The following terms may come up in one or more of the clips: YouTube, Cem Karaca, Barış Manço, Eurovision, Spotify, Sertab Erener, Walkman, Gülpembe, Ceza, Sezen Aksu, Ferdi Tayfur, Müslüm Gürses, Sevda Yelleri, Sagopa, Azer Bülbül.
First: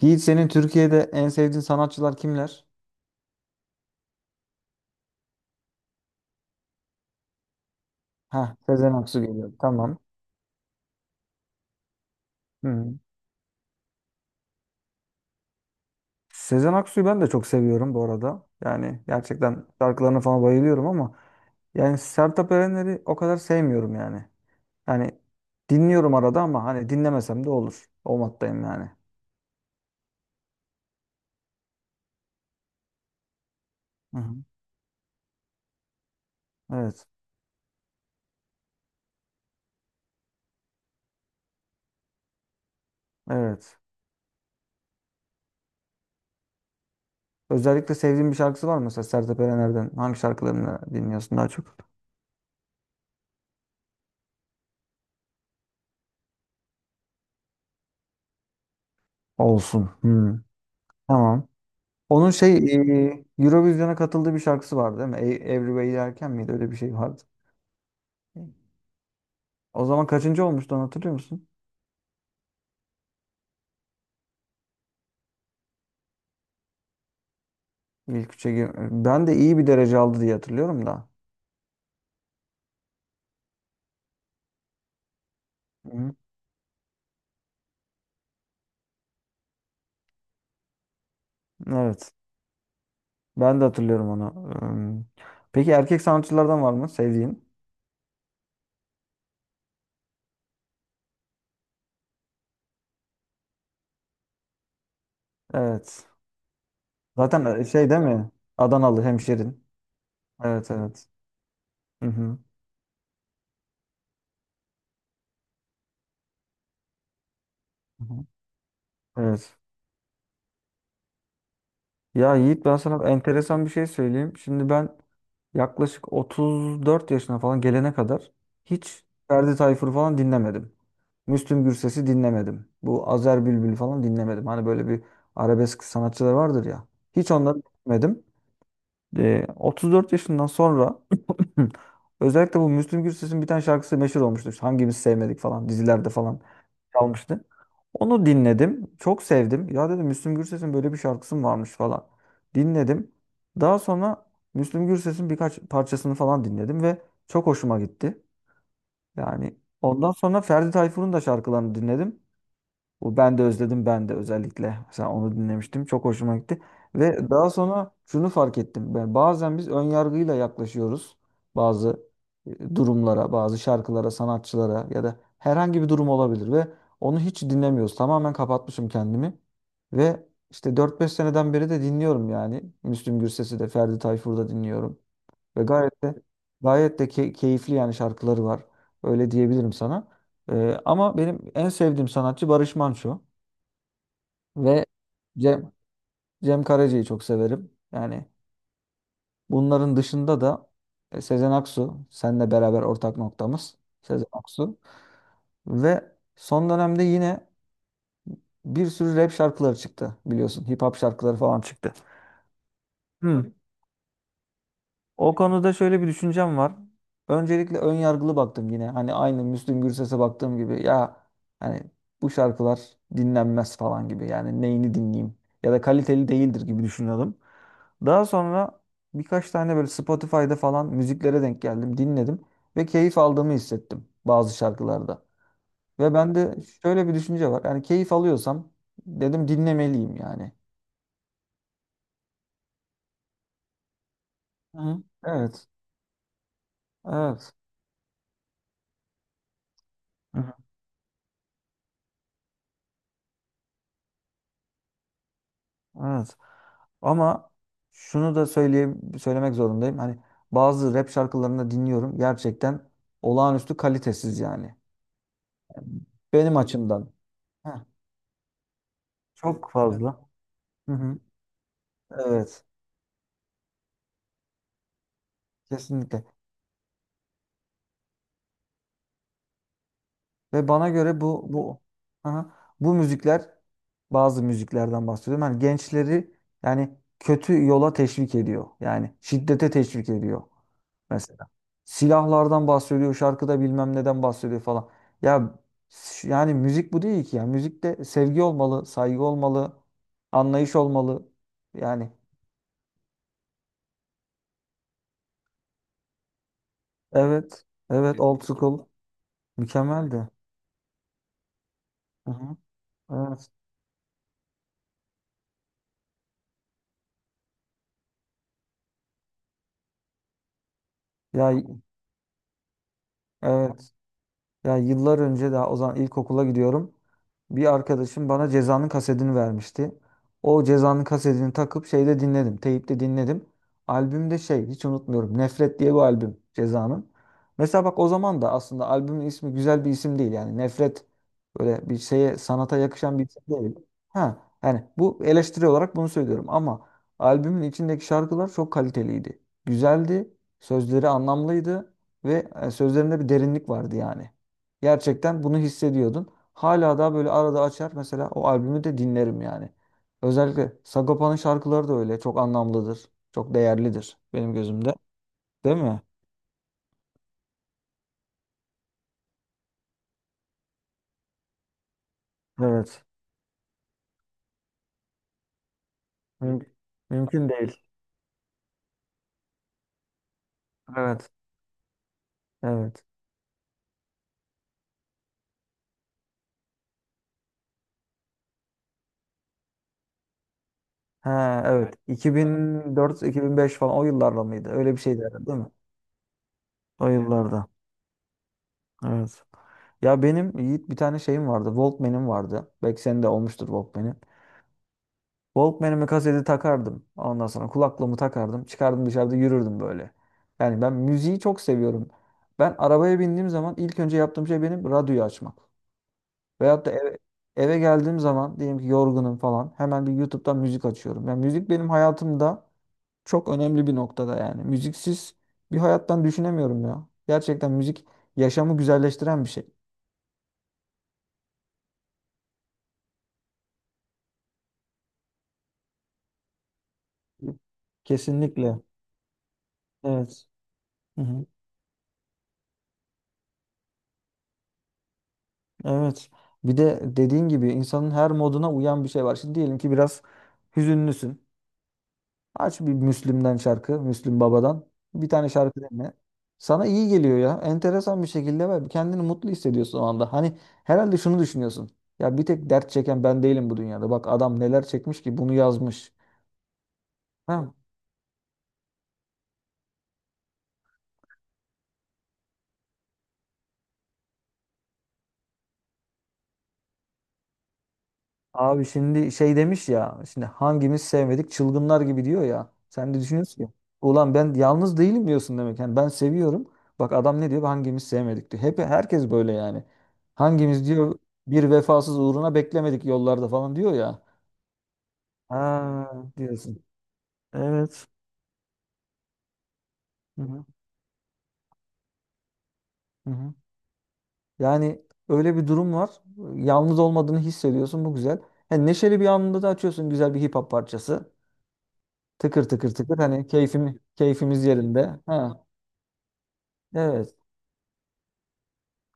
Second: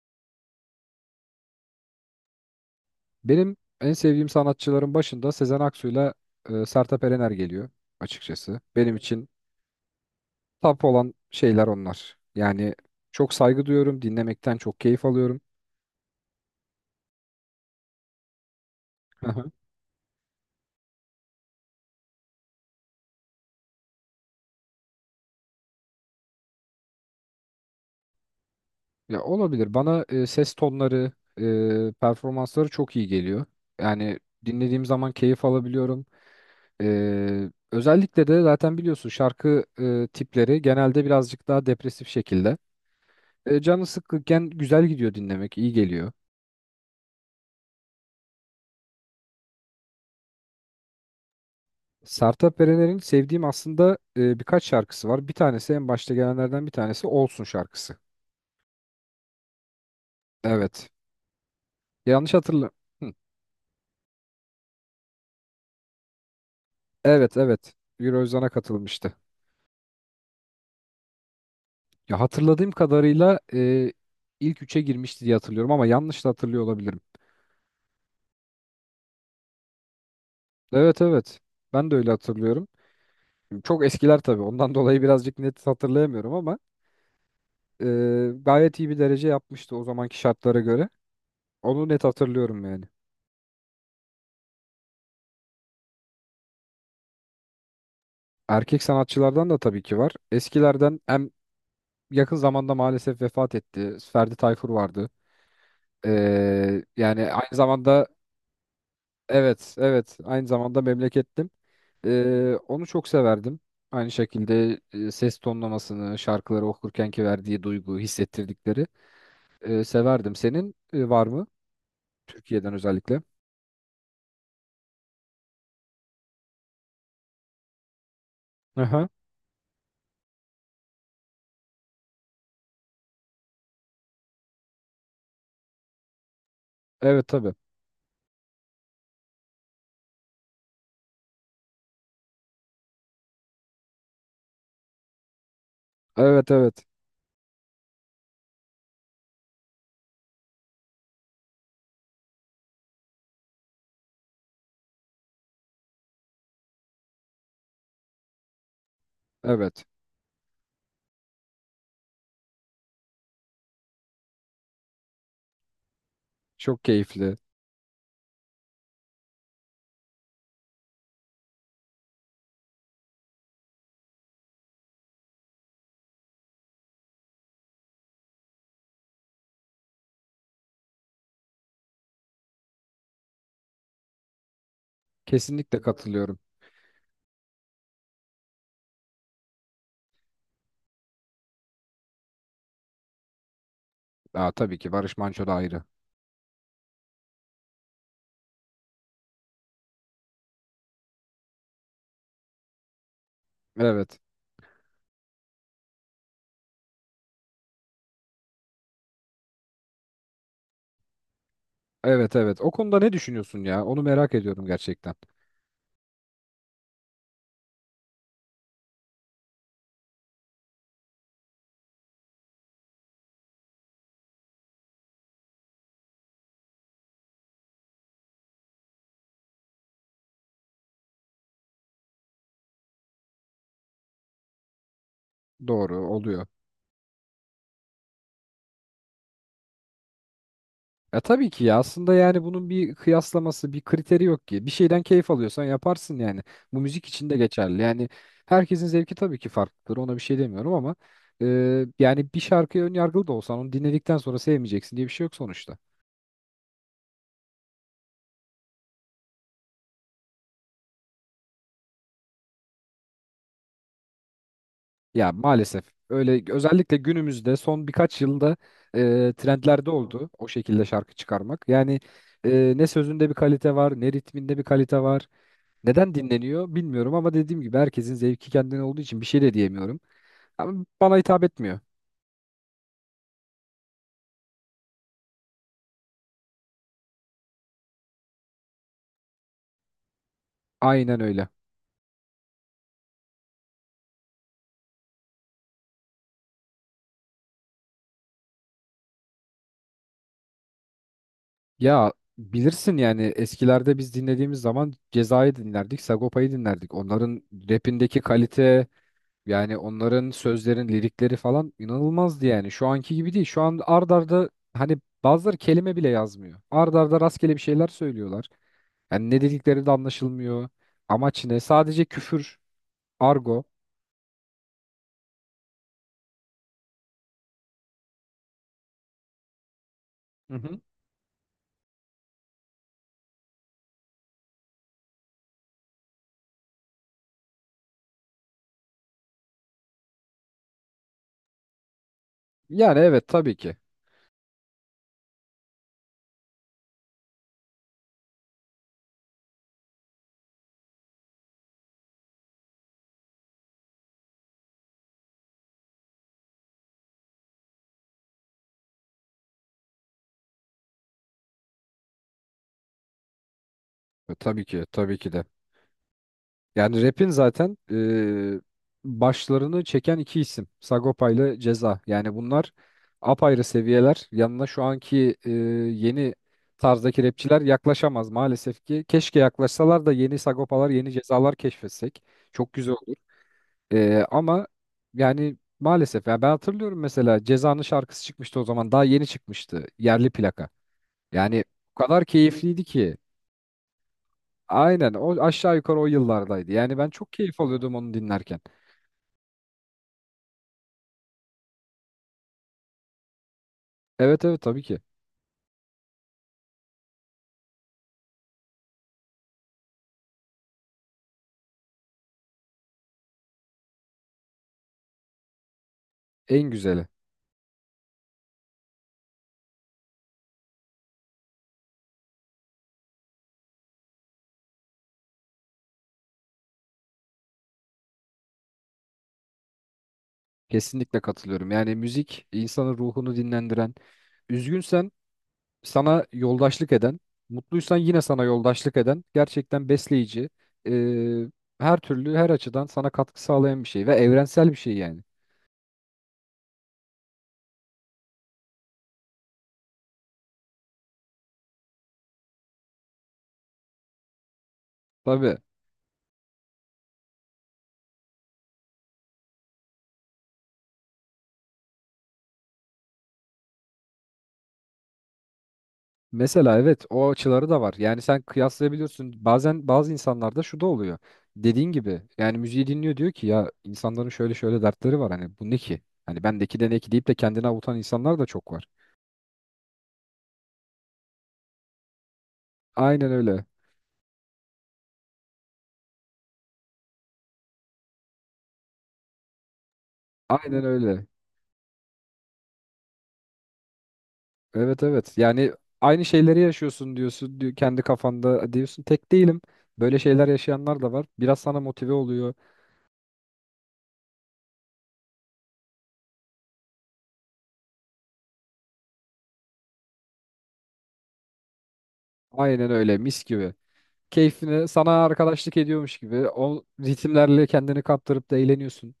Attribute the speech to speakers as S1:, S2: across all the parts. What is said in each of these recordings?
S1: Yiğit senin Türkiye'de en sevdiğin sanatçılar kimler?
S2: Benim en sevdiğim sanatçıların başında Sezen Aksu'yla Sertab Erener geliyor
S1: Ha,
S2: açıkçası.
S1: Sezen
S2: Benim
S1: Aksu
S2: için
S1: geliyor. Tamam.
S2: top olan şeyler onlar. Yani
S1: Hı.
S2: çok saygı duyuyorum, dinlemekten çok keyif alıyorum.
S1: Sezen Aksu'yu ben de çok seviyorum bu arada. Yani
S2: Hı hı.
S1: gerçekten şarkılarına falan bayılıyorum ama yani Sertab Erener'i o kadar sevmiyorum yani. Yani dinliyorum arada ama hani dinlemesem de olur. O moddayım yani.
S2: Ya olabilir. Bana ses tonları, performansları çok iyi geliyor.
S1: Hı
S2: Yani
S1: hı.
S2: dinlediğim zaman keyif alabiliyorum.
S1: Evet.
S2: Özellikle de zaten biliyorsun şarkı tipleri genelde birazcık daha depresif şekilde.
S1: Evet.
S2: Canı sıkkınken güzel gidiyor dinlemek, iyi geliyor.
S1: Özellikle sevdiğin bir şarkısı var mı mesela Sertab Erener'den? Hangi şarkılarını dinliyorsun daha çok?
S2: Sertab Erener'in sevdiğim aslında birkaç şarkısı var. Bir tanesi en başta gelenlerden bir tanesi Olsun şarkısı.
S1: Olsun. Hı.
S2: Evet.
S1: Tamam. Onun
S2: Yanlış hatırla.
S1: Eurovision'a katıldığı bir şarkısı vardı değil mi? Everywhere Derken miydi? Öyle bir şey vardı.
S2: Evet, evet. Eurovision'a katılmıştı.
S1: O zaman kaçıncı olmuştu onu hatırlıyor musun?
S2: Ya, hatırladığım kadarıyla ilk üçe girmişti diye hatırlıyorum ama yanlış da hatırlıyor olabilirim.
S1: İlk üçe gir- Ben de iyi bir derece aldı diye hatırlıyorum
S2: Evet,
S1: da.
S2: evet. Ben de öyle hatırlıyorum. Çok eskiler tabii. Ondan dolayı birazcık net
S1: Hı.
S2: hatırlayamıyorum ama e, gayet iyi bir derece yapmıştı o zamanki şartlara göre. Onu net
S1: Evet.
S2: hatırlıyorum yani.
S1: Ben de hatırlıyorum onu. Peki erkek sanatçılardan var mı sevdiğin?
S2: Erkek sanatçılardan da tabii ki var. Eskilerden hem yakın zamanda maalesef vefat etti. Ferdi Tayfur vardı.
S1: Evet.
S2: Yani aynı
S1: Zaten şey değil
S2: zamanda
S1: mi? Adanalı hemşerin.
S2: evet, evet, aynı
S1: Evet
S2: zamanda
S1: evet.
S2: memlekettim.
S1: Hı hı.
S2: Onu çok severdim. Aynı şekilde ses tonlamasını, şarkıları okurkenki verdiği duygu,
S1: Hı hı.
S2: hissettirdikleri
S1: Evet.
S2: e, severdim. Senin var mı?
S1: Ya Yiğit
S2: Türkiye'den
S1: ben sana
S2: özellikle.
S1: enteresan bir şey söyleyeyim. Şimdi ben yaklaşık 34 yaşına falan gelene kadar hiç
S2: Aha.
S1: Ferdi Tayfur falan dinlemedim. Müslüm Gürses'i dinlemedim. Bu Azer Bülbül falan dinlemedim. Hani böyle bir arabesk sanatçılar vardır ya.
S2: Evet,
S1: Hiç
S2: tabii.
S1: onları dinlemedim. 34 yaşından sonra özellikle bu Müslüm Gürses'in bir tane şarkısı meşhur olmuştu. İşte Hangimiz sevmedik falan dizilerde falan
S2: Evet, evet.
S1: çalmıştı. Onu dinledim. Çok sevdim. Ya dedim Müslüm Gürses'in böyle bir şarkısı mı varmış falan. Dinledim. Daha sonra Müslüm Gürses'in birkaç parçasını falan dinledim ve çok hoşuma gitti. Yani
S2: Evet.
S1: ondan sonra Ferdi Tayfur'un da şarkılarını dinledim. Bu ben de özledim ben de özellikle. Mesela onu dinlemiştim. Çok hoşuma gitti.
S2: Çok
S1: Ve
S2: keyifli.
S1: daha sonra şunu fark ettim. Ben bazen biz ön yargıyla yaklaşıyoruz bazı durumlara, bazı şarkılara, sanatçılara ya da herhangi bir durum olabilir ve onu hiç dinlemiyoruz. Tamamen kapatmışım kendimi. Ve işte 4-5 seneden beri de dinliyorum yani. Müslüm Gürses'i de, Ferdi Tayfur'u da dinliyorum. Ve
S2: Kesinlikle
S1: gayet de
S2: katılıyorum.
S1: gayet de keyifli yani şarkıları var. Öyle diyebilirim sana. Ama benim en sevdiğim sanatçı Barış Manço
S2: Aa, tabii
S1: ve
S2: ki Barış Manço da
S1: Cem,
S2: ayrı.
S1: Cem Karaca'yı çok severim. Yani bunların dışında da Sezen Aksu, seninle beraber ortak noktamız
S2: Evet.
S1: Sezen Aksu. Ve son dönemde yine bir sürü rap şarkıları çıktı biliyorsun. Hip hop şarkıları falan çıktı.
S2: Evet, evet. O konuda ne
S1: Hmm.
S2: düşünüyorsun ya? Onu merak ediyorum gerçekten.
S1: O konuda şöyle bir düşüncem var. Öncelikle ön yargılı baktım yine. Hani aynı Müslüm Gürses'e baktığım gibi ya hani bu şarkılar dinlenmez falan gibi. Yani neyini dinleyeyim ya da kaliteli değildir gibi düşünüyordum. Daha sonra birkaç tane böyle Spotify'da falan müziklere denk geldim, dinledim ve keyif aldığımı hissettim bazı şarkılarda.
S2: Doğru
S1: Ve
S2: oluyor.
S1: bende şöyle bir düşünce var. Yani keyif alıyorsam dedim dinlemeliyim yani.
S2: E, tabii ki ya, aslında yani bunun bir kıyaslaması, bir kriteri yok ki. Bir şeyden
S1: Hı
S2: keyif alıyorsan
S1: Evet.
S2: yaparsın yani. Bu müzik için de
S1: Evet.
S2: geçerli. Yani herkesin zevki tabii ki farklıdır. Ona bir şey
S1: Hı hı.
S2: demiyorum ama e, yani bir şarkıya ön yargılı da olsan onu dinledikten sonra sevmeyeceksin diye bir şey yok sonuçta.
S1: Evet. Ama şunu da söylemek zorundayım. Hani bazı rap şarkılarını dinliyorum. Gerçekten olağanüstü kalitesiz yani.
S2: Ya, maalesef öyle,
S1: Benim
S2: özellikle
S1: açımdan.
S2: günümüzde
S1: Heh,
S2: son birkaç yılda
S1: çok Evet.
S2: trendlerde oldu
S1: fazla.
S2: o şekilde
S1: Hı
S2: şarkı
S1: hı.
S2: çıkarmak. Yani
S1: Evet.
S2: ne sözünde bir kalite var, ne ritminde bir kalite var. Neden
S1: Kesinlikle.
S2: dinleniyor bilmiyorum ama dediğim gibi herkesin zevki kendine olduğu için bir şey de diyemiyorum.
S1: Ve
S2: Ama
S1: bana
S2: bana
S1: göre
S2: hitap
S1: bu
S2: etmiyor.
S1: bu aha, bu müzikler bazı müziklerden bahsediyorum. Hani gençleri yani kötü yola teşvik ediyor. Yani şiddete teşvik ediyor.
S2: Aynen öyle.
S1: Mesela silahlardan bahsediyor, şarkıda bilmem neden bahsediyor falan. Ya yani müzik bu değil ki ya. Müzikte sevgi olmalı, saygı olmalı, anlayış olmalı.
S2: Ya,
S1: Yani
S2: bilirsin yani eskilerde biz dinlediğimiz zaman Ceza'yı dinlerdik, Sagopa'yı dinlerdik. Onların
S1: evet,
S2: rapindeki
S1: evet old Kesinlikle.
S2: kalite,
S1: School
S2: yani onların
S1: mükemmeldi.
S2: sözlerin lirikleri falan
S1: Hı
S2: inanılmazdı
S1: hı.
S2: yani. Şu anki gibi değil.
S1: Evet.
S2: Şu an ard arda hani bazıları kelime bile yazmıyor. Ard arda rastgele bir şeyler söylüyorlar. Yani ne dedikleri de anlaşılmıyor. Amaç
S1: Ya
S2: ne? Sadece küfür, argo.
S1: evet. Ya yıllar önce daha o zaman ilkokula gidiyorum. Bir arkadaşım bana Ceza'nın kasetini vermişti.
S2: Hı
S1: O
S2: hı.
S1: Ceza'nın kasetini takıp şeyde dinledim. Teyipte dinledim. Albümde şey hiç unutmuyorum. Nefret diye bir albüm Ceza'nın. Mesela bak o zaman da aslında albümün ismi güzel bir isim değil. Yani Nefret böyle bir şeye sanata
S2: Yani
S1: yakışan
S2: evet,
S1: bir isim
S2: tabii ki.
S1: değil. Ha yani bu eleştiri olarak bunu söylüyorum ama albümün içindeki şarkılar çok kaliteliydi. Güzeldi, sözleri anlamlıydı ve sözlerinde bir derinlik vardı yani. Gerçekten bunu hissediyordun. Hala daha böyle arada açar mesela o albümü de dinlerim yani. Özellikle Sagopa'nın şarkıları da öyle. Çok anlamlıdır. Çok değerlidir
S2: E,
S1: benim
S2: tabii ki,
S1: gözümde.
S2: tabii ki de.
S1: Değil mi?
S2: Yani rap'in zaten başlarını çeken iki isim. Sagopa ile Ceza. Yani bunlar
S1: Evet.
S2: apayrı seviyeler. Yanına şu anki yeni
S1: Müm-
S2: tarzdaki
S1: mümkün
S2: rapçiler
S1: değil.
S2: yaklaşamaz maalesef ki. Keşke yaklaşsalar da yeni Sagopalar, yeni
S1: Evet.
S2: Cezalar keşfetsek. Çok güzel
S1: Evet.
S2: olur. E, ama yani maalesef. Yani ben hatırlıyorum, mesela Ceza'nın şarkısı çıkmıştı o zaman. Daha yeni çıkmıştı. Yerli plaka. Yani
S1: Ha, evet.
S2: o kadar keyifliydi ki.
S1: 2004-2005 falan o yıllarda mıydı? Öyle bir
S2: Aynen
S1: şeydi
S2: o
S1: herhalde, değil mi?
S2: aşağı yukarı o yıllardaydı. Yani ben
S1: O
S2: çok keyif
S1: yıllarda.
S2: alıyordum onu dinlerken.
S1: Evet. Ya benim Yiğit bir tane şeyim vardı. Walkman'im vardı. Belki senin de olmuştur Walkman'in.
S2: Evet, evet, tabii ki.
S1: Walkman'ime kaseti takardım. Ondan sonra kulaklığımı takardım. Çıkardım dışarıda yürürdüm böyle. Yani ben müziği çok seviyorum. Ben arabaya bindiğim zaman ilk önce yaptığım şey benim radyoyu açmak.
S2: En
S1: Veyahut da
S2: güzeli.
S1: eve geldiğim zaman diyelim ki yorgunum falan hemen bir YouTube'dan müzik açıyorum. Yani müzik benim hayatımda çok önemli bir noktada yani. Müziksiz bir hayattan düşünemiyorum ya. Gerçekten müzik yaşamı güzelleştiren bir şey.
S2: Kesinlikle katılıyorum. Yani müzik insanın ruhunu dinlendiren, üzgünsen sana yoldaşlık eden, mutluysan yine sana
S1: Kesinlikle.
S2: yoldaşlık eden gerçekten besleyici,
S1: Evet.
S2: e,
S1: Hı hı.
S2: her türlü her açıdan sana katkı sağlayan bir şey ve evrensel bir şey yani.
S1: Evet. Bir de dediğin gibi insanın her moduna uyan bir şey var. Şimdi diyelim ki biraz hüzünlüsün. Aç bir Müslüm'den şarkı, Müslüm Baba'dan. Bir tane
S2: Tabii.
S1: şarkı dinle. Sana iyi geliyor ya. Enteresan bir şekilde var. Kendini mutlu hissediyorsun o anda. Hani herhalde şunu düşünüyorsun. Ya bir tek dert çeken ben değilim bu dünyada. Bak adam neler çekmiş ki bunu yazmış.
S2: Mesela evet, o açıları
S1: Ha,
S2: da var. Yani sen kıyaslayabiliyorsun. Bazen bazı insanlarda şu da oluyor. Dediğin gibi yani müziği dinliyor diyor ki ya, insanların şöyle şöyle dertleri var, hani bu ne ki? Hani bendeki de ne ki deyip de kendini avutan insanlar da çok var.
S1: Abi şimdi şey demiş ya. Şimdi hangimiz sevmedik çılgınlar gibi diyor ya. Sen de
S2: Aynen öyle.
S1: düşünüyorsun ki. Ulan ben yalnız değilim diyorsun demek. Yani ben seviyorum. Bak adam ne diyor? Hangimiz sevmedik diyor. Hep herkes böyle yani.
S2: Aynen
S1: Hangimiz diyor
S2: öyle.
S1: bir vefasız uğruna beklemedik yollarda falan diyor ya.
S2: Evet, evet. Yani aynı
S1: Ha
S2: şeyleri
S1: diyorsun.
S2: yaşıyorsun diyorsun, diyor, kendi
S1: Evet.
S2: kafanda diyorsun tek değilim. Böyle
S1: Hı
S2: şeyler
S1: hı.
S2: yaşayanlar da var. Biraz sana motive oluyor.
S1: Hı hı. Yani öyle bir durum var. Yalnız olmadığını hissediyorsun. Bu güzel. Yani neşeli bir anında da açıyorsun güzel bir hip hop parçası. Tıkır
S2: Aynen
S1: tıkır
S2: öyle,
S1: tıkır
S2: mis
S1: hani
S2: gibi.
S1: keyfimiz
S2: Keyfini sana
S1: yerinde. Ha.
S2: arkadaşlık ediyormuş gibi o
S1: Evet.
S2: ritimlerle kendini kaptırıp da eğleniyorsun.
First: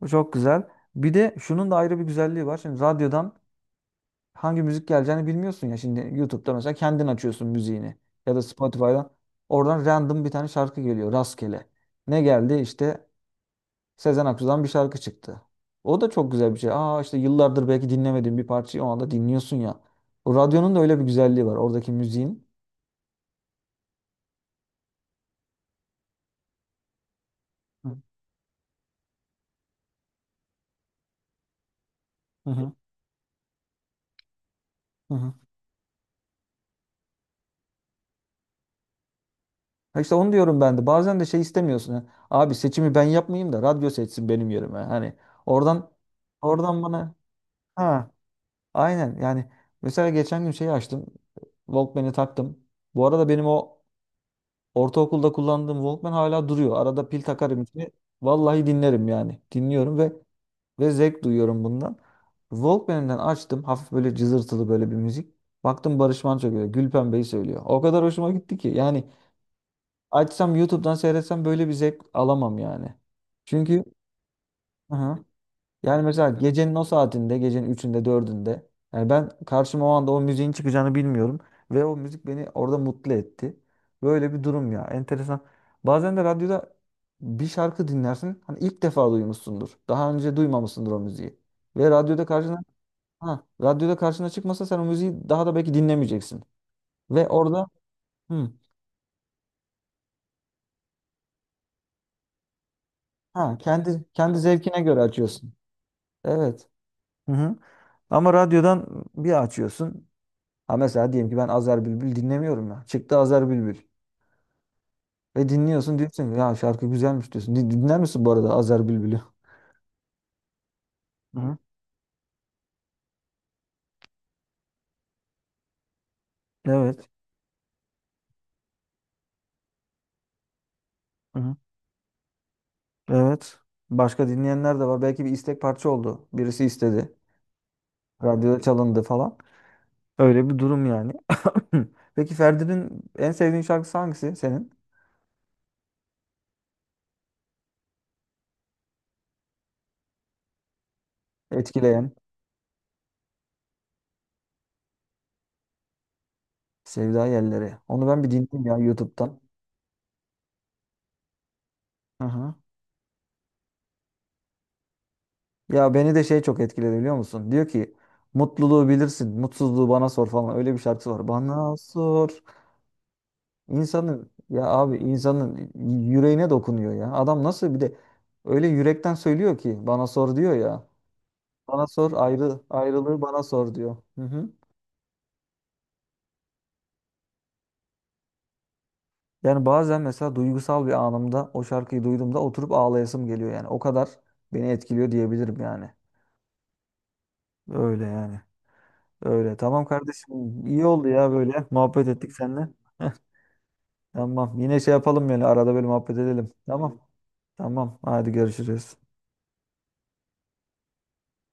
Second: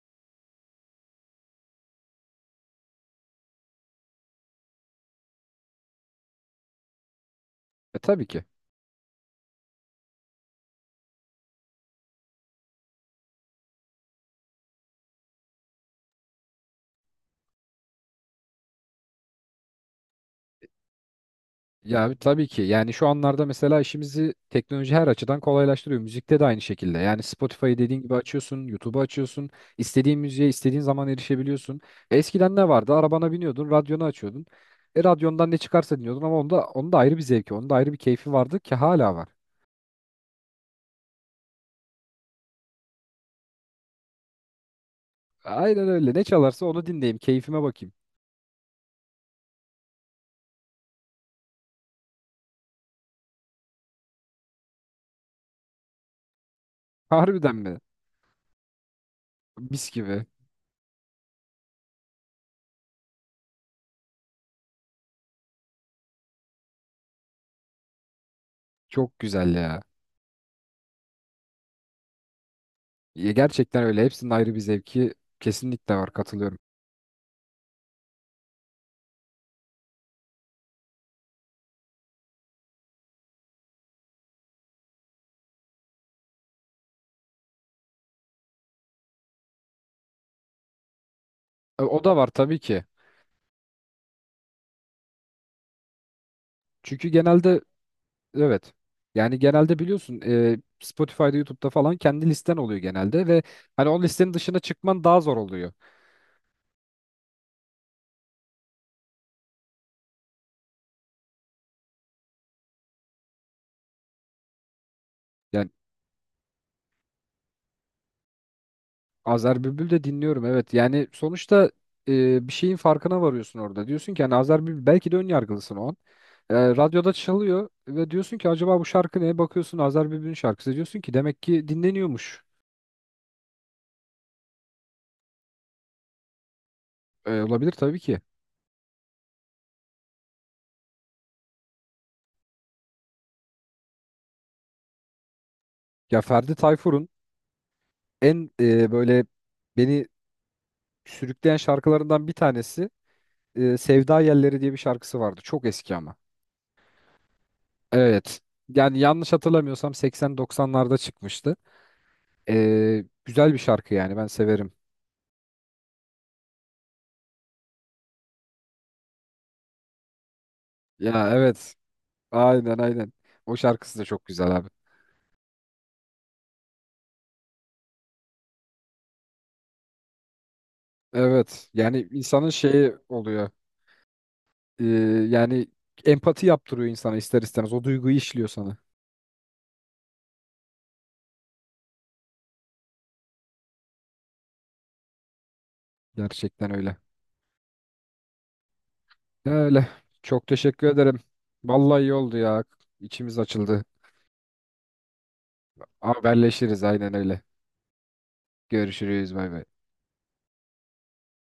S1: Bu çok güzel. Bir de şunun da ayrı bir güzelliği var. Şimdi radyodan hangi müzik geleceğini bilmiyorsun ya. Şimdi YouTube'da mesela kendin açıyorsun müziğini.
S2: E, tabii
S1: Ya da
S2: ki.
S1: Spotify'dan. Oradan random bir tane şarkı geliyor. Rastgele. Ne geldi? İşte Sezen Aksu'dan bir şarkı çıktı. O da çok güzel bir şey. Aa işte yıllardır belki dinlemediğin bir parçayı o anda dinliyorsun ya. O radyonun da öyle bir güzelliği var. Oradaki
S2: Ya,
S1: müziğin.
S2: tabii ki. Yani şu anlarda mesela işimizi teknoloji her açıdan kolaylaştırıyor. Müzikte de aynı şekilde. Yani Spotify'ı
S1: Hı
S2: dediğin gibi açıyorsun, YouTube'u açıyorsun. İstediğin müziğe istediğin zaman erişebiliyorsun. Eskiden ne
S1: hı.
S2: vardı? Arabana biniyordun, radyonu açıyordun. E,
S1: Hı hı.
S2: radyondan ne çıkarsa dinliyordun ama onda ayrı bir zevki, onda ayrı bir keyfi vardı ki hala var.
S1: Ha işte onu diyorum ben de. Bazen de şey istemiyorsun. Ha. Abi seçimi ben yapmayayım da radyo seçsin benim yerime. Hani
S2: Aynen
S1: oradan
S2: öyle. Ne çalarsa
S1: oradan
S2: onu
S1: bana
S2: dinleyeyim, keyfime bakayım.
S1: ha aynen yani mesela geçen gün şeyi açtım. Walkman'i taktım. Bu arada benim o ortaokulda kullandığım Walkman hala duruyor. Arada pil
S2: Harbiden
S1: takarım
S2: mi?
S1: içine. Vallahi dinlerim yani.
S2: Mis
S1: Dinliyorum ve
S2: gibi.
S1: ve zevk duyuyorum bundan. Walkman'den açtım. Hafif böyle cızırtılı böyle bir müzik. Baktım Barış Manço geliyor. Gülpembe'yi söylüyor. O kadar hoşuma gitti ki. Yani
S2: Çok güzel ya.
S1: Açsam YouTube'dan seyretsem böyle bir zevk alamam yani.
S2: Ya, gerçekten
S1: Çünkü
S2: öyle. Hepsinin ayrı bir zevki
S1: aha,
S2: kesinlikle
S1: yani
S2: var.
S1: mesela
S2: Katılıyorum.
S1: gecenin o saatinde, gecenin üçünde dördünde, yani ben karşıma o anda o müziğin çıkacağını bilmiyorum ve o müzik beni orada mutlu etti. Böyle bir durum ya. Enteresan. Bazen de radyoda bir şarkı dinlersin. Hani ilk defa duymuşsundur. Daha önce duymamışsındır o müziği.
S2: E,
S1: Ve
S2: o da
S1: radyoda
S2: var
S1: karşına
S2: tabii ki.
S1: ha, radyoda karşına çıkmasa sen o müziği daha da belki dinlemeyeceksin.
S2: Çünkü
S1: Ve
S2: genelde
S1: orada hı,
S2: evet. Yani genelde biliyorsun Spotify'da, YouTube'da falan kendi listen oluyor genelde ve
S1: ha,
S2: hani o
S1: kendi
S2: listenin
S1: kendi
S2: dışına
S1: zevkine göre
S2: çıkman daha zor
S1: açıyorsun.
S2: oluyor.
S1: Evet. Hı hı. Ama radyodan bir açıyorsun. Ha mesela diyelim ki ben Azer Bülbül dinlemiyorum ya. Çıktı Azer Bülbül. Ve
S2: Yani
S1: dinliyorsun diyorsun ki, ya şarkı güzelmiş diyorsun. Dinler misin bu arada Azer Bülbül'ü?
S2: Azer Bülbül de dinliyorum, evet. Yani
S1: Hı hı.
S2: sonuçta bir şeyin farkına varıyorsun orada. Diyorsun ki hani Azer Bülbül, belki de ön yargılısın o an. E,
S1: Evet.
S2: radyoda çalıyor ve diyorsun ki acaba bu şarkı ne? Bakıyorsun Azer Bülbül'ün şarkısı. Diyorsun ki
S1: Hı
S2: demek
S1: hı.
S2: ki dinleniyormuş.
S1: Evet. Başka dinleyenler de var. Belki bir istek parça oldu. Birisi istedi.
S2: E, olabilir tabii ki.
S1: Radyoda çalındı falan. Öyle bir durum yani. Peki Ferdi'nin en sevdiğin şarkısı hangisi senin?
S2: Ya Ferdi Tayfur'un en böyle beni sürükleyen
S1: Etkileyen.
S2: şarkılarından bir tanesi Sevda Yelleri diye bir şarkısı vardı. Çok eski ama.
S1: Sevda Yelleri. Onu ben bir
S2: Evet.
S1: dinleyeyim ya
S2: Yani yanlış
S1: YouTube'dan.
S2: hatırlamıyorsam 80-90'larda çıkmıştı.
S1: Aha.
S2: E, güzel bir şarkı yani ben severim.
S1: Ya beni de şey çok etkiledi biliyor musun? Diyor ki mutluluğu bilirsin, mutsuzluğu bana sor falan. Öyle bir şarkısı var.
S2: Ya,
S1: Bana
S2: evet.
S1: sor.
S2: Aynen, aynen. O şarkısı da çok
S1: İnsanın
S2: güzel
S1: ya
S2: abi.
S1: abi insanın yüreğine dokunuyor ya. Adam nasıl bir de öyle yürekten söylüyor ki bana sor diyor ya.
S2: Evet.
S1: Bana
S2: Yani
S1: sor
S2: insanın
S1: ayrı
S2: şeyi
S1: ayrılığı bana
S2: oluyor.
S1: sor diyor. Hı hı.
S2: E, yani empati yaptırıyor insana ister istemez. O duyguyu işliyor sana.
S1: Yani bazen mesela duygusal bir anımda o şarkıyı duyduğumda oturup ağlayasım geliyor yani. O kadar beni etkiliyor diyebilirim yani.
S2: Gerçekten öyle.
S1: Öyle yani. Öyle. Tamam
S2: Öyle.
S1: kardeşim.
S2: Çok
S1: İyi
S2: teşekkür
S1: oldu
S2: ederim.
S1: ya böyle
S2: Vallahi
S1: muhabbet
S2: iyi
S1: ettik
S2: oldu ya.
S1: seninle.
S2: İçimiz açıldı.
S1: Tamam. Yine şey yapalım yani arada böyle muhabbet edelim.
S2: Haberleşiriz
S1: Tamam.
S2: aynen öyle.
S1: Tamam. Tamam. Hadi görüşürüz.
S2: Görüşürüz, bay bay.